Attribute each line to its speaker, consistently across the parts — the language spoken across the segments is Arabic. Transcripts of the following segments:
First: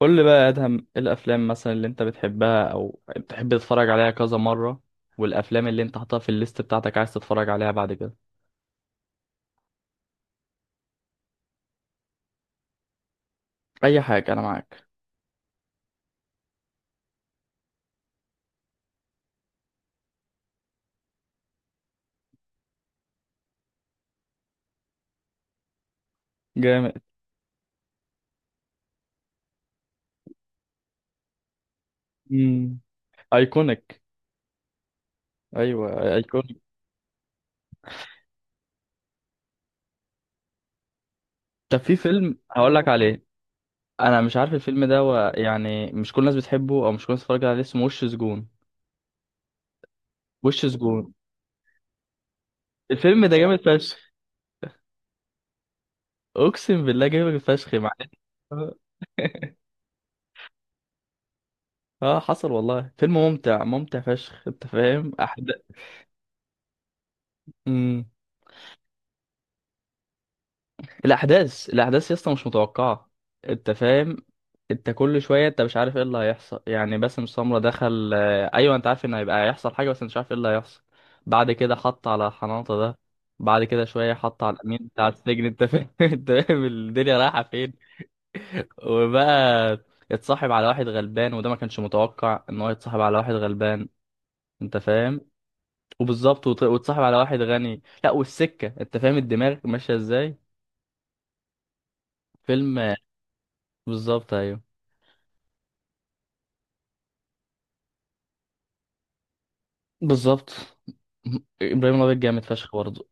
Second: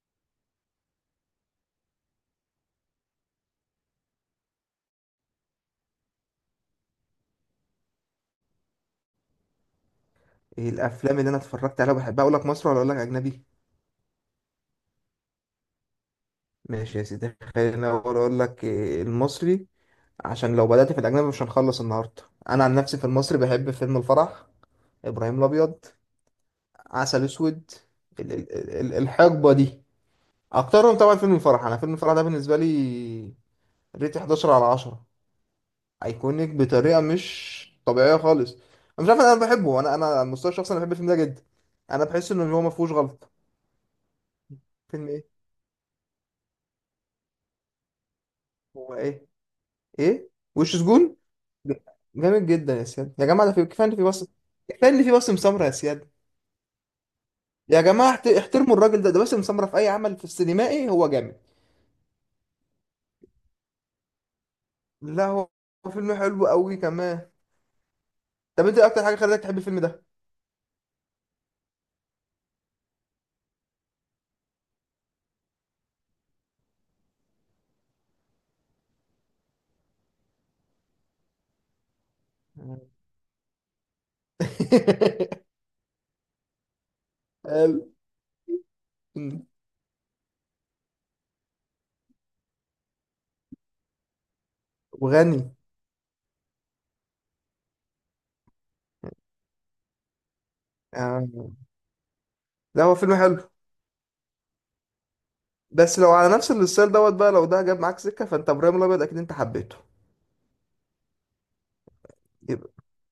Speaker 1: قول لي بقى يا ادهم، ايه الافلام مثلا اللي انت بتحبها او بتحب تتفرج عليها كذا مره، والافلام اللي انت حاططها في الليست بتاعتك عايز تتفرج عليها بعد كده؟
Speaker 2: ايه الافلام اللي انا اتفرجت عليها وبحبها؟ اقول لك مصري ولا اقول لك اجنبي؟
Speaker 1: اي حاجه، انا معاك.
Speaker 2: ماشي يا سيدي، خلينا أقول لك إيه المصري، عشان لو بدأت في الاجنبي مش هنخلص النهارده. انا عن نفسي في المصري بحب فيلم الفرح، ابراهيم الابيض،
Speaker 1: جامد.
Speaker 2: عسل اسود، ال- ال- الحقبه دي. اكترهم طبعا فيلم الفرح. انا فيلم الفرح ده بالنسبه
Speaker 1: امم
Speaker 2: لي
Speaker 1: ايكونيك.
Speaker 2: ريت 11 على 10.
Speaker 1: ايوه،
Speaker 2: ايكونيك
Speaker 1: ايكونيك.
Speaker 2: بطريقه مش طبيعيه خالص. انا مش عارف، انا بحبه، انا على المستوى الشخصي انا بحب الفيلم ده جدا.
Speaker 1: طب في
Speaker 2: انا بحس
Speaker 1: فيلم
Speaker 2: ان هو ما
Speaker 1: هقول لك
Speaker 2: فيهوش
Speaker 1: عليه،
Speaker 2: غلطه.
Speaker 1: انا مش عارف الفيلم ده
Speaker 2: فيلم ايه؟
Speaker 1: يعني مش كل الناس بتحبه او مش كل الناس بتتفرج عليه، اسمه وش سجون.
Speaker 2: هو ايه؟ ايه؟
Speaker 1: وش
Speaker 2: وش
Speaker 1: سجون.
Speaker 2: سجون؟ جامد جدا يا سياد.
Speaker 1: الفيلم
Speaker 2: يا
Speaker 1: ده
Speaker 2: جماعه ده
Speaker 1: جامد
Speaker 2: في كفايه ان
Speaker 1: فشخ.
Speaker 2: في باسم، كفايه ان في باسم سمره يا سياد.
Speaker 1: اقسم بالله جامد فشخ،
Speaker 2: يا
Speaker 1: معلش.
Speaker 2: جماعه احترموا الراجل ده، ده باسم سمره، في اي عمل في السينمائي هو جامد.
Speaker 1: اه، حصل والله، فيلم ممتع ممتع فشخ، انت فاهم
Speaker 2: لا هو،
Speaker 1: احداث.
Speaker 2: هو فيلم حلو قوي كمان.
Speaker 1: امم
Speaker 2: طب انت إيه اكتر حاجه خلتك تحب الفيلم ده؟
Speaker 1: الاحداث يا اسطى مش متوقعه، انت فاهم. انت كل شويه انت مش عارف ايه اللي هيحصل، يعني باسم سمره دخل ايوه، انت عارف ان هيبقى هيحصل حاجه بس مش عارف ايه اللي هيحصل. بعد كده حط على حناطه ده، بعد كده شويه حط على الامين بتاع السجن، انت فاهم؟ انت فاهم الدنيا رايحه فين.
Speaker 2: حلو.
Speaker 1: وبقى اتصاحب على واحد غلبان، وده ما كانش متوقع ان هو يتصاحب على واحد غلبان، انت فاهم.
Speaker 2: وغني.
Speaker 1: وبالظبط وتصاحب على واحد غني، لا، والسكه، انت فاهم الدماغ ماشيه ازاي.
Speaker 2: آه.
Speaker 1: فيلم
Speaker 2: لا هو فيلم حلو،
Speaker 1: بالظبط، ايوه.
Speaker 2: بس لو على نفس الستايل دوت بقى، لو ده جاب معاك سكه فانت ابراهيم الابيض اكيد انت حبيته.
Speaker 1: بالظبط، ابراهيم الابيض جامد فشخ
Speaker 2: يبقى
Speaker 1: برضه.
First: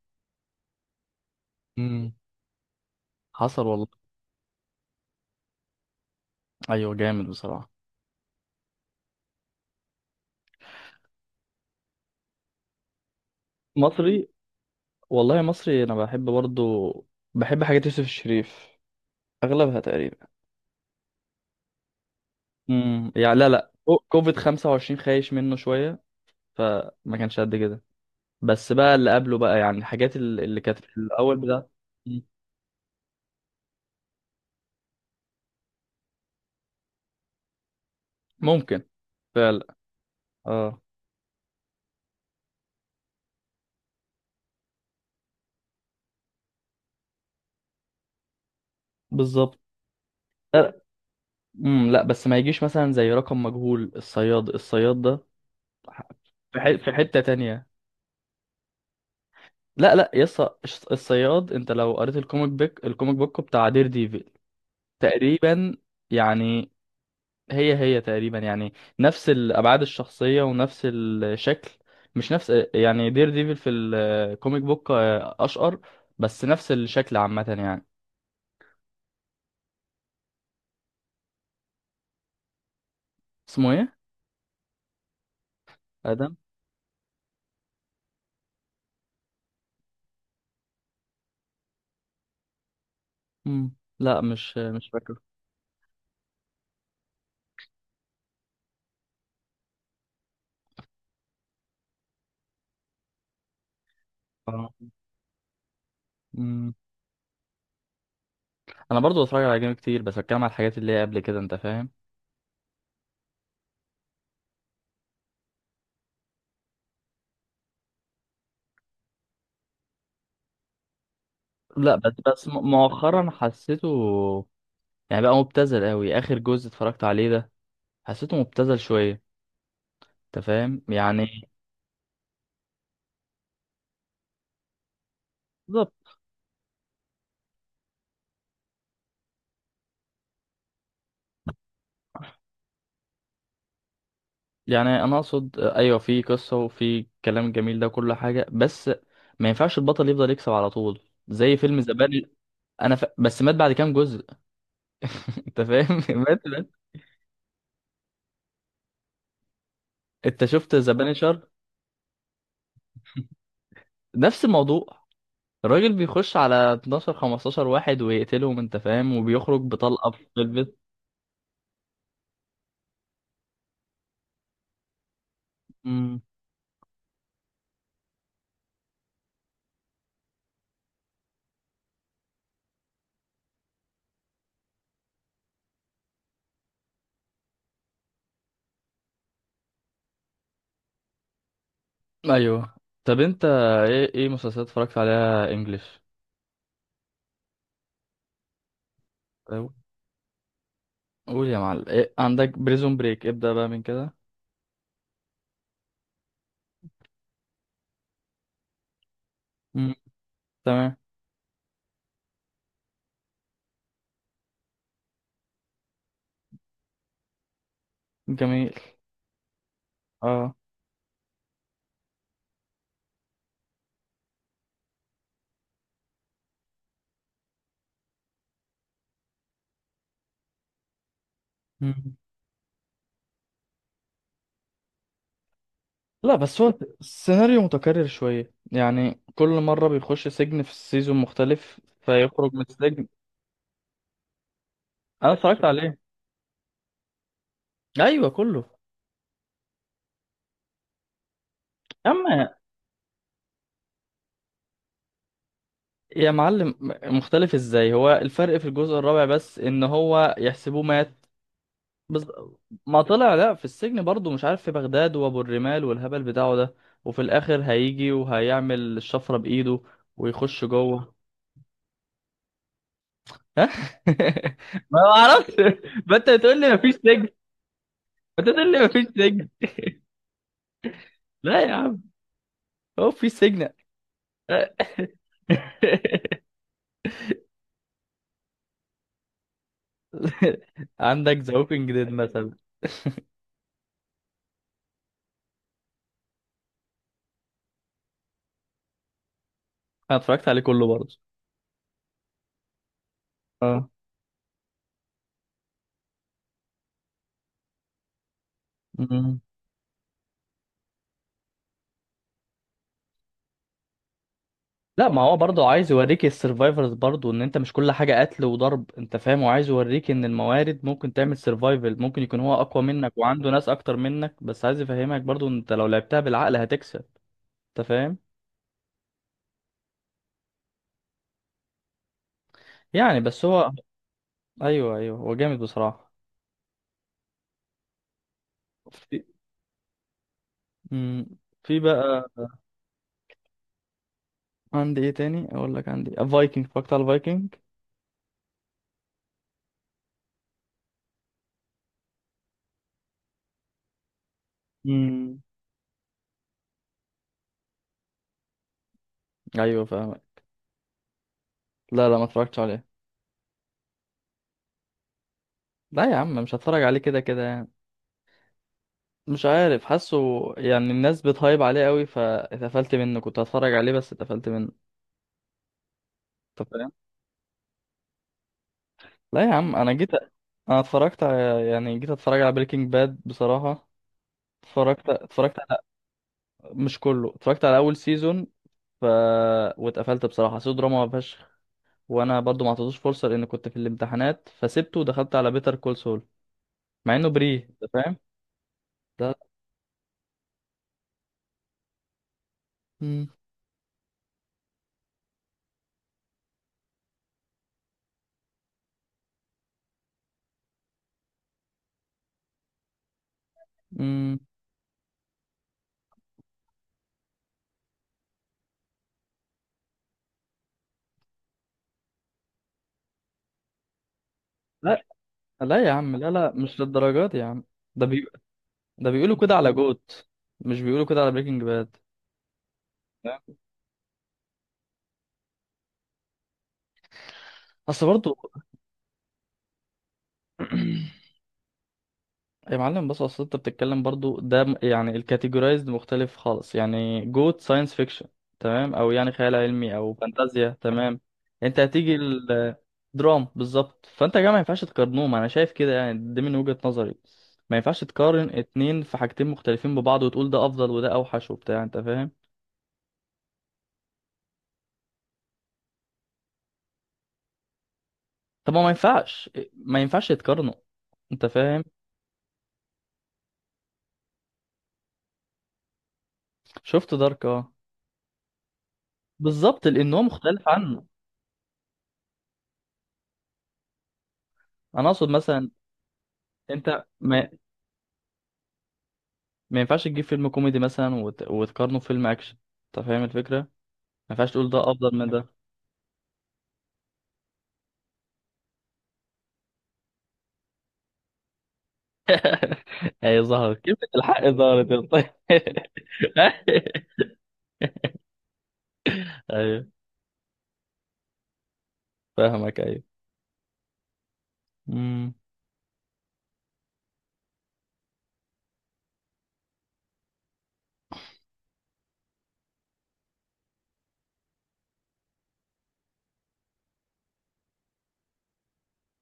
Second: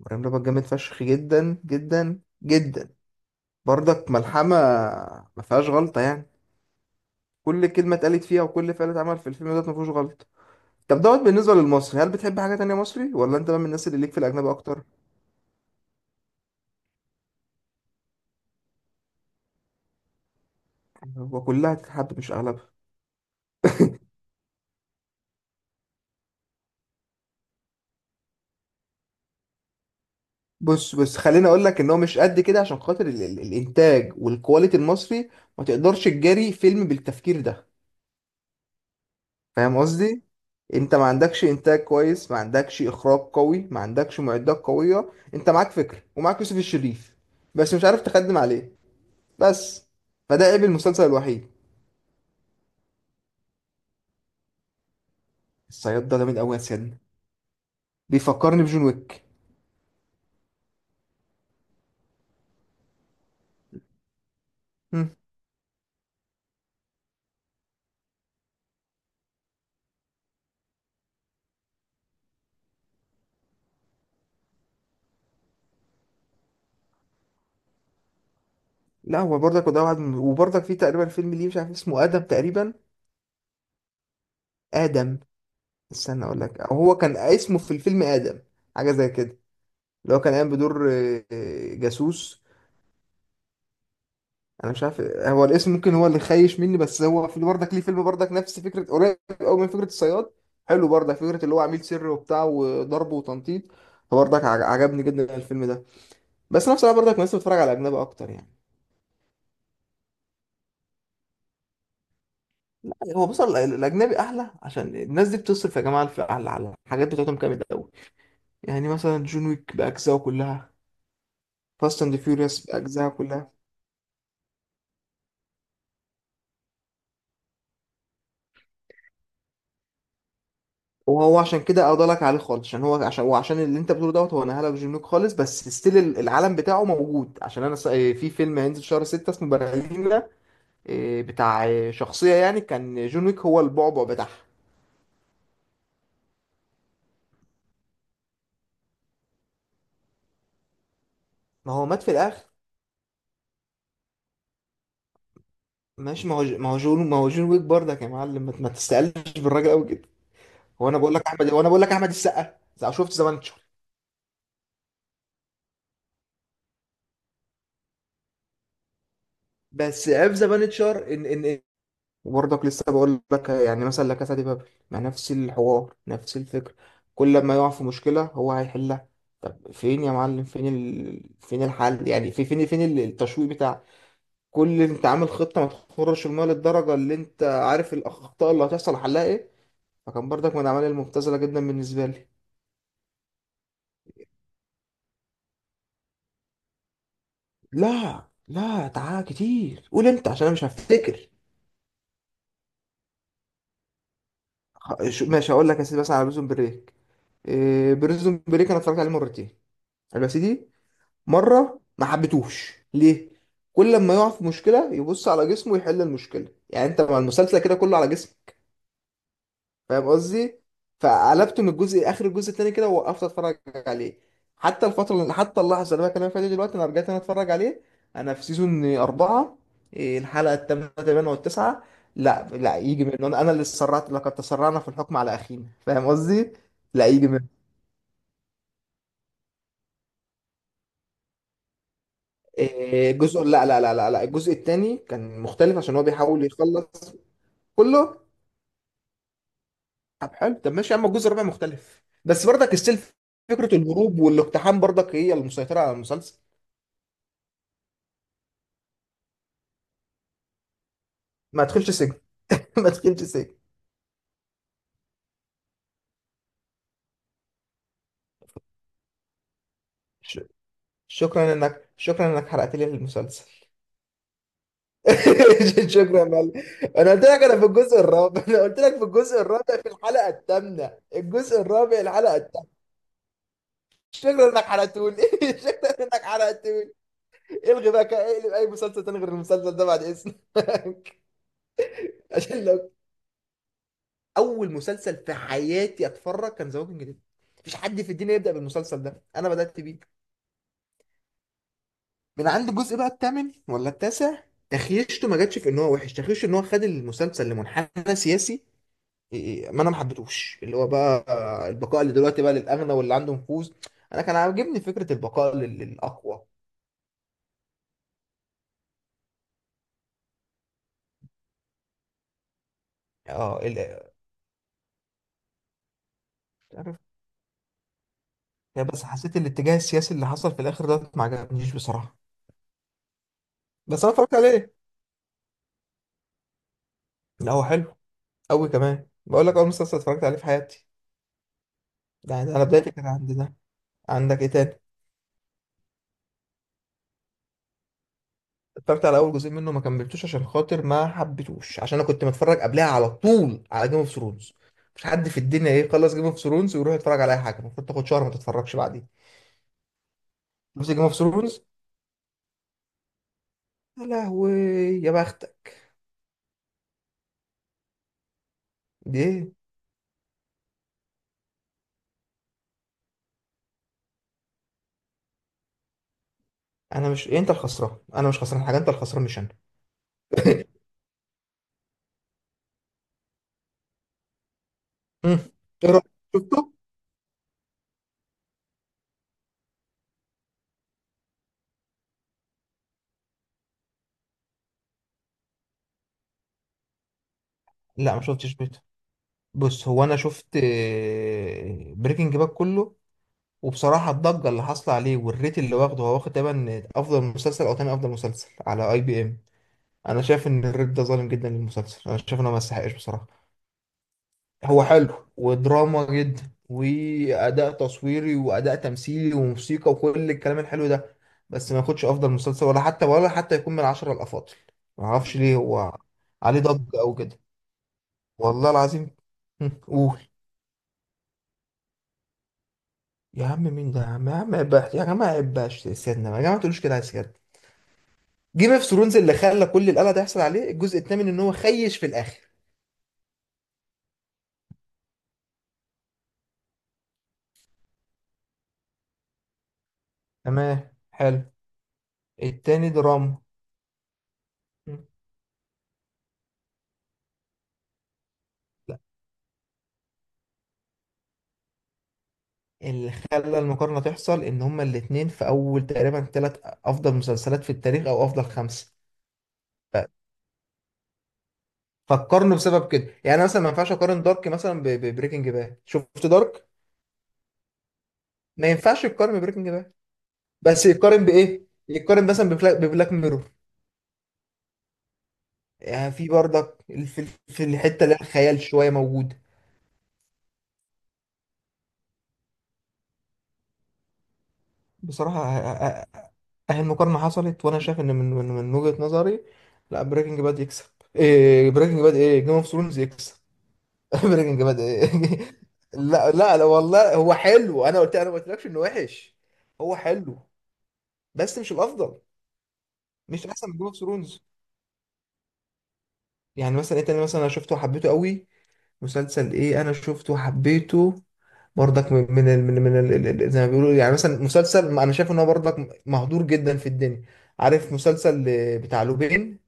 Speaker 2: ابراهيم الابيض جامد فشخ جدا
Speaker 1: امم
Speaker 2: جدا جدا.
Speaker 1: حصل والله.
Speaker 2: برضك ملحمه، ما فيهاش غلطه يعني.
Speaker 1: ايوه، جامد
Speaker 2: كل
Speaker 1: بصراحه.
Speaker 2: كلمة اتقالت فيها وكل فعل اتعمل في الفيلم دوت مفيهوش غلط. طب دوت بالنسبة للمصري، هل بتحب حاجة تانية مصري ولا انت بقى من الناس اللي ليك في
Speaker 1: مصري،
Speaker 2: الأجنبي أكتر؟
Speaker 1: والله مصري انا بحب برضه. بحب حاجات يوسف الشريف، اغلبها تقريبا.
Speaker 2: وكلها تتحب مش أغلبها.
Speaker 1: يعني لا لا، كوفيد 25 خايش منه شويه، فما كانش قد كده. بس بقى اللي قبله بقى، يعني الحاجات اللي كانت
Speaker 2: بص
Speaker 1: في
Speaker 2: بص،
Speaker 1: الاول
Speaker 2: خليني أقول
Speaker 1: بتاع.
Speaker 2: لك إن هو مش
Speaker 1: مم.
Speaker 2: قد كده عشان خاطر ال ال الإنتاج والكواليتي المصري. ما تقدرش تجاري فيلم بالتفكير ده.
Speaker 1: ممكن. فعلا.
Speaker 2: فاهم قصدي؟
Speaker 1: اه،
Speaker 2: أنت ما عندكش إنتاج كويس، ما عندكش إخراج قوي، ما عندكش معدات قوية، أنت معاك فكرة ومعاك يوسف الشريف، بس مش عارف تخدم عليه.
Speaker 1: بالظبط.
Speaker 2: بس فده عيب
Speaker 1: لا.
Speaker 2: المسلسل الوحيد.
Speaker 1: لا، بس ما يجيش مثلا زي رقم مجهول، الصياد، الصياد ده. ح-
Speaker 2: الصياد ده جامد قوي يا
Speaker 1: في
Speaker 2: سياد،
Speaker 1: حته تانية.
Speaker 2: بيفكرني بجون ويك.
Speaker 1: لا لا يس. الصياد، انت لو قريت الكوميك بيك، الكوميك بوك بتاع دير ديفل،
Speaker 2: مم.
Speaker 1: تقريبا يعني. هي تقريبا يعني، نفس الابعاد الشخصيه ونفس الشكل. مش نفس، يعني دير ديفل في الكوميك بوك اشقر، بس نفس الشكل عامه يعني.
Speaker 2: لا هو برضك، وده واحد وبرضك في تقريبا فيلم ليه مش عارف اسمه، آدم تقريبا.
Speaker 1: اسمه ايه؟
Speaker 2: آدم، استنى
Speaker 1: ادم.
Speaker 2: اقول لك، أو هو كان اسمه في الفيلم آدم، حاجة زي كده، اللي هو كان قايم بدور جاسوس.
Speaker 1: لا، مش
Speaker 2: انا مش
Speaker 1: مش
Speaker 2: عارف
Speaker 1: فاكره.
Speaker 2: هو الاسم، ممكن هو اللي خايش مني، بس هو في برضك ليه فيلم برضك نفس فكرة، قريب قوي من فكرة الصياد. حلو برضك فكرة اللي هو عميل سري وبتاع وضرب وتنطيط، فبرضك
Speaker 1: آه.
Speaker 2: عجبني جدا الفيلم ده. بس
Speaker 1: مم.
Speaker 2: انا بصراحة برضك نفسي بتفرج على أجنبي اكتر يعني.
Speaker 1: انا برضو بتفرج على جيم كتير، بس بتكلم على الحاجات اللي هي قبل كده، انت فاهم.
Speaker 2: لا، هو بص، الاجنبي احلى عشان الناس دي بتصرف يا جماعه في على على الحاجات بتاعتهم جامد قوي. يعني مثلا جون ويك باجزائه كلها،
Speaker 1: لا،
Speaker 2: فاست اند فيوريوس باجزائها
Speaker 1: مؤخرا
Speaker 2: كلها.
Speaker 1: حسيته، يعني بقى مبتذل قوي اخر جزء اتفرجت عليه ده، حسيته مبتذل شويه، انت فاهم
Speaker 2: وهو
Speaker 1: يعني.
Speaker 2: عشان كده اضلك عليه خالص، عشان هو عشان اللي انت بتقوله دوت، هو نهالك جون ويك خالص بس ستيل
Speaker 1: بالظبط.
Speaker 2: العالم بتاعه موجود، عشان انا في فيلم هينزل شهر 6 اسمه برلينا. بتاع شخصيه يعني كان جون ويك هو البعبع بتاعها.
Speaker 1: يعني انا اقصد ايوه، في قصه وفي كلام جميل ده، كل حاجه، بس ما ينفعش البطل يفضل يكسب على طول، زي
Speaker 2: ما
Speaker 1: فيلم
Speaker 2: هو
Speaker 1: ذا
Speaker 2: مات في
Speaker 1: بان.
Speaker 2: الاخر.
Speaker 1: بس مات بعد كام جزء. انت فاهم
Speaker 2: ماشي، ما هو
Speaker 1: مات مات.
Speaker 2: ما هو جون ويك برضك يا معلم، ما تستقلش بالراجل قوي.
Speaker 1: انت شفت ذا بانشر؟
Speaker 2: هو انا بقول لك احمد السقا، شفت ذا بانشر؟
Speaker 1: نفس الموضوع. الراجل بيخش على 12 15 واحد ويقتلهم، انت فاهم، وبيخرج
Speaker 2: بس
Speaker 1: بطلقه
Speaker 2: في
Speaker 1: في
Speaker 2: ذا
Speaker 1: البيت.
Speaker 2: بانشر ان. وبرضك لسه بقول لك، يعني مثلا لا كاسا دي بابل، مع نفس الحوار نفس
Speaker 1: أمم،
Speaker 2: الفكر، كل ما يقع في مشكله هو هيحلها. طب فين يا معلم، فين الحل يعني؟ في فين التشويق بتاع كل انت عامل خطه ما تخرش الميه للدرجه اللي انت عارف الاخطاء اللي هتحصل، حلها ايه؟ فكان برضك من الاعمال المبتذله جدا بالنسبه لي.
Speaker 1: ايوه. طب انت ايه مسلسلات اتفرجت عليها انجلش؟
Speaker 2: لا لا تعال كتير، قول انت عشان انا مش هفتكر.
Speaker 1: قول يا معلم، إيه عندك؟ بريزون بريك، ابدأ بقى من كده.
Speaker 2: ماشي هقول لك يا سيدي، مثلا على بريزون بريك. إيه بريزون بريك، انا اتفرجت عليه مرتين. حلو يا
Speaker 1: مم.
Speaker 2: سيدي،
Speaker 1: تمام.
Speaker 2: مره ما حبيتهوش ليه، كل لما يقع في مشكله يبص على جسمه يحل المشكله، يعني انت مع المسلسل كده كله على جسمه.
Speaker 1: جميل.
Speaker 2: فاهم قصدي؟
Speaker 1: اه.
Speaker 2: فقلبت من الجزء اخر الجزء التاني كده ووقفت اتفرج عليه. حتى الفتره، حتى اللحظه اللي انا بكلمك فيها دي دلوقتي، انا رجعت انا اتفرج عليه، انا في سيزون اربعه، الحلقه الثامنه تقريبا والتسعه. لا
Speaker 1: مم.
Speaker 2: لا، يجي من انا، اللي تسرعت، لقد تسرعنا في الحكم على اخينا. فاهم قصدي؟
Speaker 1: لا بس
Speaker 2: لا
Speaker 1: هو
Speaker 2: يجي من
Speaker 1: السيناريو متكرر شوية، يعني كل مرة بيخش سجن في السيزون مختلف فيخرج من
Speaker 2: الجزء،
Speaker 1: السجن.
Speaker 2: لا لا لا لا لا الجزء الثاني كان مختلف
Speaker 1: انا
Speaker 2: عشان هو
Speaker 1: اتفرجت عليه.
Speaker 2: بيحاول يخلص كله.
Speaker 1: ايوه كله.
Speaker 2: طب حلو، طب ماشي يا عم، الجزء الرابع مختلف بس برضك
Speaker 1: اما
Speaker 2: السيلف، فكرة الهروب والاقتحام برضك هي المسيطرة على المسلسل.
Speaker 1: يا معلم، مختلف ازاي؟ هو الفرق في الجزء الرابع بس ان هو يحسبوه مات.
Speaker 2: ما تدخلش سجن.
Speaker 1: بز...
Speaker 2: ما تدخلش
Speaker 1: ما
Speaker 2: سجن.
Speaker 1: طلع لا في السجن برضه، مش عارف في بغداد وابو الرمال والهبل بتاعه ده، وفي الاخر هيجي وهيعمل الشفرة بايده
Speaker 2: ش-
Speaker 1: ويخش جوه.
Speaker 2: شكرا انك حرقت لي المسلسل.
Speaker 1: ها؟ ما اعرفش.
Speaker 2: شكرا يا معلم.
Speaker 1: ما انت بتقول
Speaker 2: انا
Speaker 1: لي
Speaker 2: قلت
Speaker 1: مفيش
Speaker 2: لك انا في
Speaker 1: سجن ما
Speaker 2: الجزء الرابع، انا قلت
Speaker 1: انت
Speaker 2: لك في
Speaker 1: بتقول لي
Speaker 2: الجزء
Speaker 1: مفيش
Speaker 2: الرابع في
Speaker 1: سجن.
Speaker 2: الحلقه الثامنه، الجزء الرابع
Speaker 1: لا يا
Speaker 2: الحلقه
Speaker 1: عم،
Speaker 2: الثامنه.
Speaker 1: هو في سجن.
Speaker 2: شكرا انك حرقته لي. شكرا انك حرقته لي. الغي بقى كده، اقلب اي مسلسل تاني غير المسلسل ده بعد اذنك.
Speaker 1: عندك ذا ووكينج ديد
Speaker 2: عشان لو،
Speaker 1: مثلا.
Speaker 2: اول مسلسل في حياتي اتفرج كان ذا ووكينج ديد، مفيش حد في الدنيا يبدا بالمسلسل ده، انا بدات بيه.
Speaker 1: انا اتفرجت عليه كله برضه.
Speaker 2: من عند الجزء بقى الثامن ولا
Speaker 1: اه.
Speaker 2: التاسع، تخيشته، ما جاتش في ان هو وحش، تخيشته ان هو خد المسلسل لمنحنى سياسي. إيه، إيه، ما انا ما حبيتهوش اللي هو بقى البقاء اللي دلوقتي بقى للاغنى واللي عنده نفوذ. انا كان عاجبني فكره
Speaker 1: لا
Speaker 2: البقاء
Speaker 1: ما هو برضه عايز
Speaker 2: للاقوى.
Speaker 1: يوريك السرفايفرز برضه ان انت مش كل حاجه قتل وضرب، انت فاهم، وعايز يوريك ان الموارد ممكن تعمل سرفايفل، ممكن يكون هو اقوى منك
Speaker 2: اه ال-
Speaker 1: وعنده ناس اكتر منك، بس عايز يفهمك برضه ان انت لو لعبتها
Speaker 2: عارف،
Speaker 1: بالعقل هتكسب. انت فاهم
Speaker 2: بس حسيت الاتجاه السياسي اللي حصل في الاخر ده ما عجبنيش بصراحه.
Speaker 1: يعني. بس
Speaker 2: بس انا
Speaker 1: هو.
Speaker 2: اتفرجت عليه.
Speaker 1: ايوه ايوه، هو جامد بصراحه.
Speaker 2: لا هو حلو قوي كمان، بقول لك اول
Speaker 1: في.
Speaker 2: مسلسل اتفرجت عليه في حياتي،
Speaker 1: مم. في
Speaker 2: يعني انا
Speaker 1: بقى.
Speaker 2: بدايتي كانت عند ده. عندك ايه تاني؟
Speaker 1: عندي ايه تاني، اقول لك عندي فايكنج، اتفرجت على الفايكنج.
Speaker 2: اتفرجت على اول جزئين منه ما كملتوش عشان خاطر ما حبيتوش، عشان انا كنت متفرج قبلها على طول على جيم اوف ثرونز، مش حد في الدنيا
Speaker 1: امم
Speaker 2: يخلص جيم اوف ثرونز ويروح يتفرج على اي حاجه، المفروض تاخد شهر ما تتفرجش بعدين،
Speaker 1: ايوه،
Speaker 2: بس
Speaker 1: فاهمك.
Speaker 2: جيم اوف ثرونز.
Speaker 1: لا لا، ما اتفرجتش عليه.
Speaker 2: يا لهوي، يا بختك.
Speaker 1: لا يا عم، مش هتفرج عليه كده كده يعني.
Speaker 2: دي ايه.
Speaker 1: مش عارف، حاسه يعني الناس بتهايب عليه قوي فاتقفلت منه، كنت هتفرج عليه بس اتقفلت منه.
Speaker 2: انا
Speaker 1: انت
Speaker 2: مش،
Speaker 1: فاهم.
Speaker 2: انت الخسران، انا مش خسران حاجه، انت الخسران مش انا.
Speaker 1: لا يا عم، انا جيت، انا اتفرجت على، يعني جيت اتفرج على بريكنج باد بصراحة.
Speaker 2: مم.
Speaker 1: اتفرجت
Speaker 2: ايه رايك؟
Speaker 1: اتفرجت على،
Speaker 2: شفته؟
Speaker 1: مش كله، اتفرجت على اول سيزون، ف، واتقفلت بصراحة، حسيته دراما فشخ، وانا برضو ما اعطيتوش فرصة لان كنت في الامتحانات، فسبته ودخلت على بيتر كول سول، مع انه بري،
Speaker 2: لا ما
Speaker 1: انت
Speaker 2: شفتش
Speaker 1: فاهم.
Speaker 2: بيته.
Speaker 1: لا.
Speaker 2: بص هو انا شفت بريكنج باك كله،
Speaker 1: مم.
Speaker 2: وبصراحه الضجه اللي حاصله عليه والريت اللي واخده، هو واخد تقريبا افضل مسلسل او تاني افضل مسلسل على اي بي ام. انا شايف ان الريد ده ظالم جدا للمسلسل، انا شايف انه ما يستحقش بصراحه. هو
Speaker 1: مم.
Speaker 2: حلو ودراما جدا، واداء تصويري واداء تمثيلي وموسيقى وكل الكلام الحلو ده، بس ما ياخدش افضل مسلسل ولا حتى، يكون من العشرة الافاضل. ما اعرفش
Speaker 1: لا
Speaker 2: ليه هو
Speaker 1: لا يا
Speaker 2: عليه
Speaker 1: عم، لا لا،
Speaker 2: ضجه او
Speaker 1: مش
Speaker 2: كده.
Speaker 1: للدرجات يا عم. ده
Speaker 2: والله العظيم.
Speaker 1: ده
Speaker 2: هم،
Speaker 1: بيقولوا كده على
Speaker 2: قول.
Speaker 1: جوت، مش بيقولوا كده على بريكنج باد.
Speaker 2: يا عم
Speaker 1: لا.
Speaker 2: مين ده يا عم، يا عم عباش يا جماعه، عباش سيادنا يا جماعه، ما تقولوش كده على سيادنا.
Speaker 1: اصل
Speaker 2: جيم
Speaker 1: برضو.
Speaker 2: اوف ثرونز اللي خلى كل القلق ده يحصل عليه الجزء الثامن، ان هو خيش في الاخر.
Speaker 1: يا معلم بص، اصل انت بتتكلم برضو ده يعني الكاتيجورايزد مختلف خالص، يعني جوت ساينس فيكشن، تمام، او يعني خيال علمي او
Speaker 2: تمام،
Speaker 1: فانتازيا،
Speaker 2: حلو.
Speaker 1: تمام. انت هتيجي
Speaker 2: التاني دراما،
Speaker 1: الدراما بالظبط، فانت يا جماعه ما ينفعش تقارنهم، انا شايف كده يعني، دي من وجهة نظري. ما ينفعش تقارن اتنين في حاجتين مختلفين ببعض وتقول ده افضل وده اوحش وبتاع، انت فاهم.
Speaker 2: اللي خلى المقارنة تحصل إن هما الاتنين في أول تقريبا تلات أفضل مسلسلات في التاريخ أو أفضل خمسة.
Speaker 1: طب ما ما ينفعش
Speaker 2: ف-
Speaker 1: ما ينفعش يتقارنوا، انت فاهم.
Speaker 2: فقارنوا بسبب كده يعني. أنا مثلا ما ينفعش أقارن دارك مثلا ببريكنج باد، شفت دارك؟
Speaker 1: شفت دارك، اه.
Speaker 2: ما ينفعش يقارن ببريكنج باد،
Speaker 1: بالظبط، لان هو
Speaker 2: بس
Speaker 1: مختلف
Speaker 2: يقارن
Speaker 1: عنه.
Speaker 2: بإيه؟ يقارن مثلا ببلاك ميرور،
Speaker 1: انا اقصد
Speaker 2: يعني
Speaker 1: مثلا،
Speaker 2: في برضك في
Speaker 1: انت
Speaker 2: في
Speaker 1: ما,
Speaker 2: الحتة اللي هي الخيال شوية موجود.
Speaker 1: ما ينفعش تجيب فيلم كوميدي مثلا وتقارنه بفيلم اكشن، انت فاهم الفكره، ما ينفعش تقول ده
Speaker 2: بصراحة،
Speaker 1: افضل من ده.
Speaker 2: أ- أ- أهي المقارنة حصلت، وأنا شايف إن من وجهة نظري لا، بريكنج باد يكسب، إيه بريكنج باد، إيه جيم اوف ثرونز يكسب.
Speaker 1: هي ظهرت كلمه
Speaker 2: بريكنج باد
Speaker 1: الحق،
Speaker 2: ايه.
Speaker 1: ظهرت يا اسطى.
Speaker 2: لا لا لا والله هو حلو، انا قلت ما قلتلكش انه وحش. هو
Speaker 1: ايوه،
Speaker 2: حلو بس مش الافضل،
Speaker 1: فاهمك.
Speaker 2: مش
Speaker 1: ايوه.
Speaker 2: احسن من جيم اوف ثرونز.
Speaker 1: امم
Speaker 2: يعني مثلا ايه تاني مثلا انا شفته وحبيته قوي؟ مسلسل ايه انا شفته وحبيته؟ برضك من من ال- من, من ال- ال- ال- زي ما بيقولوا، يعني مثلا مسلسل ما انا شايف ان هو برضك مهدور جدا في الدنيا. عارف مسلسل بتاع لوبين؟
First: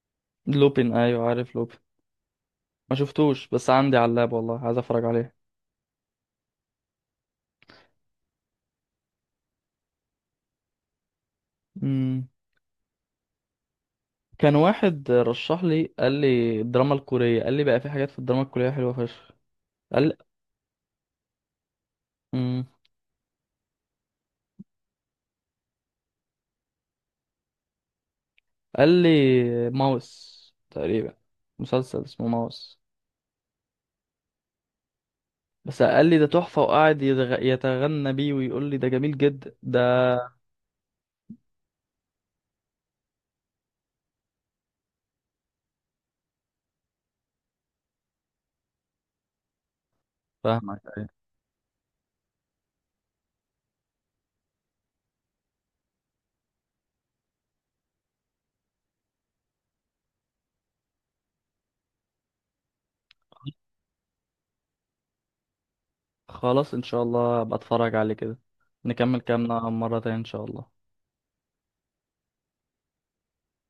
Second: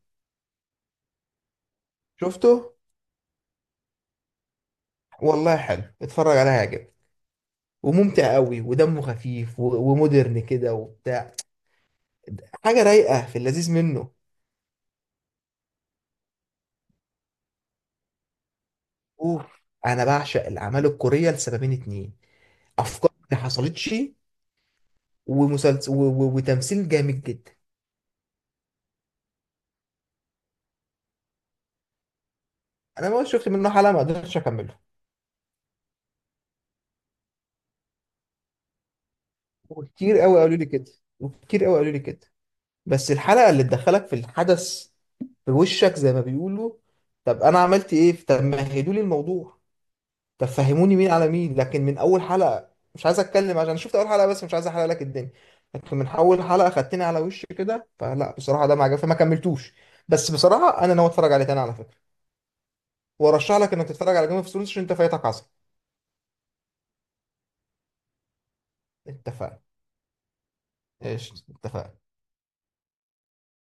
Speaker 1: لوبين، ايوه عارف لوبين.
Speaker 2: شفته؟
Speaker 1: ما شفتوش، بس عندي على اللاب والله، عايز اتفرج عليه.
Speaker 2: والله حلو، اتفرج عليه هيعجبك، وممتع قوي ودمه خفيف ومودرن كده وبتاع،
Speaker 1: امم
Speaker 2: حاجه رايقه في اللذيذ منه.
Speaker 1: كان واحد رشح لي، قال لي الدراما الكوريه، قال لي بقى في حاجات في الدراما الكوريه حلوه فشخ.
Speaker 2: اوف. انا
Speaker 1: قال
Speaker 2: بعشق الاعمال الكوريه لسببين اتنين،
Speaker 1: لي،
Speaker 2: افكار ما حصلتش، ومسلسل وتمثيل جامد جدا.
Speaker 1: قال لي ماوس تقريبا، مسلسل اسمه ماوس.
Speaker 2: انا ما شفت منه حلقه، ما قدرتش اكمله.
Speaker 1: بس قال لي ده تحفة، وقعد يتغنى بيه ويقول لي ده جميل جدا ده.
Speaker 2: وكتير قوي قالوا لي كده، وكتير قوي قالوا لي كده، بس الحلقه اللي تدخلك في الحدث في وشك زي ما بيقولوا. طب انا عملت ايه؟ طب مهدوا لي الموضوع، طب
Speaker 1: فاهمك،
Speaker 2: فهموني
Speaker 1: أيوة.
Speaker 2: مين على مين، لكن من اول حلقه مش عايز اتكلم عشان شفت اول حلقه بس مش عايز احرق لك الدنيا. لكن من اول حلقه خدتني على وش كده، فلا بصراحه ده ما عجبني فما كملتوش. بس بصراحه انا ناوي اتفرج عليه تاني على فكره. وارشح لك انك تتفرج على جيم اوف ثرونز عشان انت فايتك عصر.
Speaker 1: خلاص ان شاء الله، ابقى اتفرج عليه كده. نكمل كلامنا
Speaker 2: اتفقنا.
Speaker 1: مرة تانية ان شاء الله.
Speaker 2: ايش اتفقنا.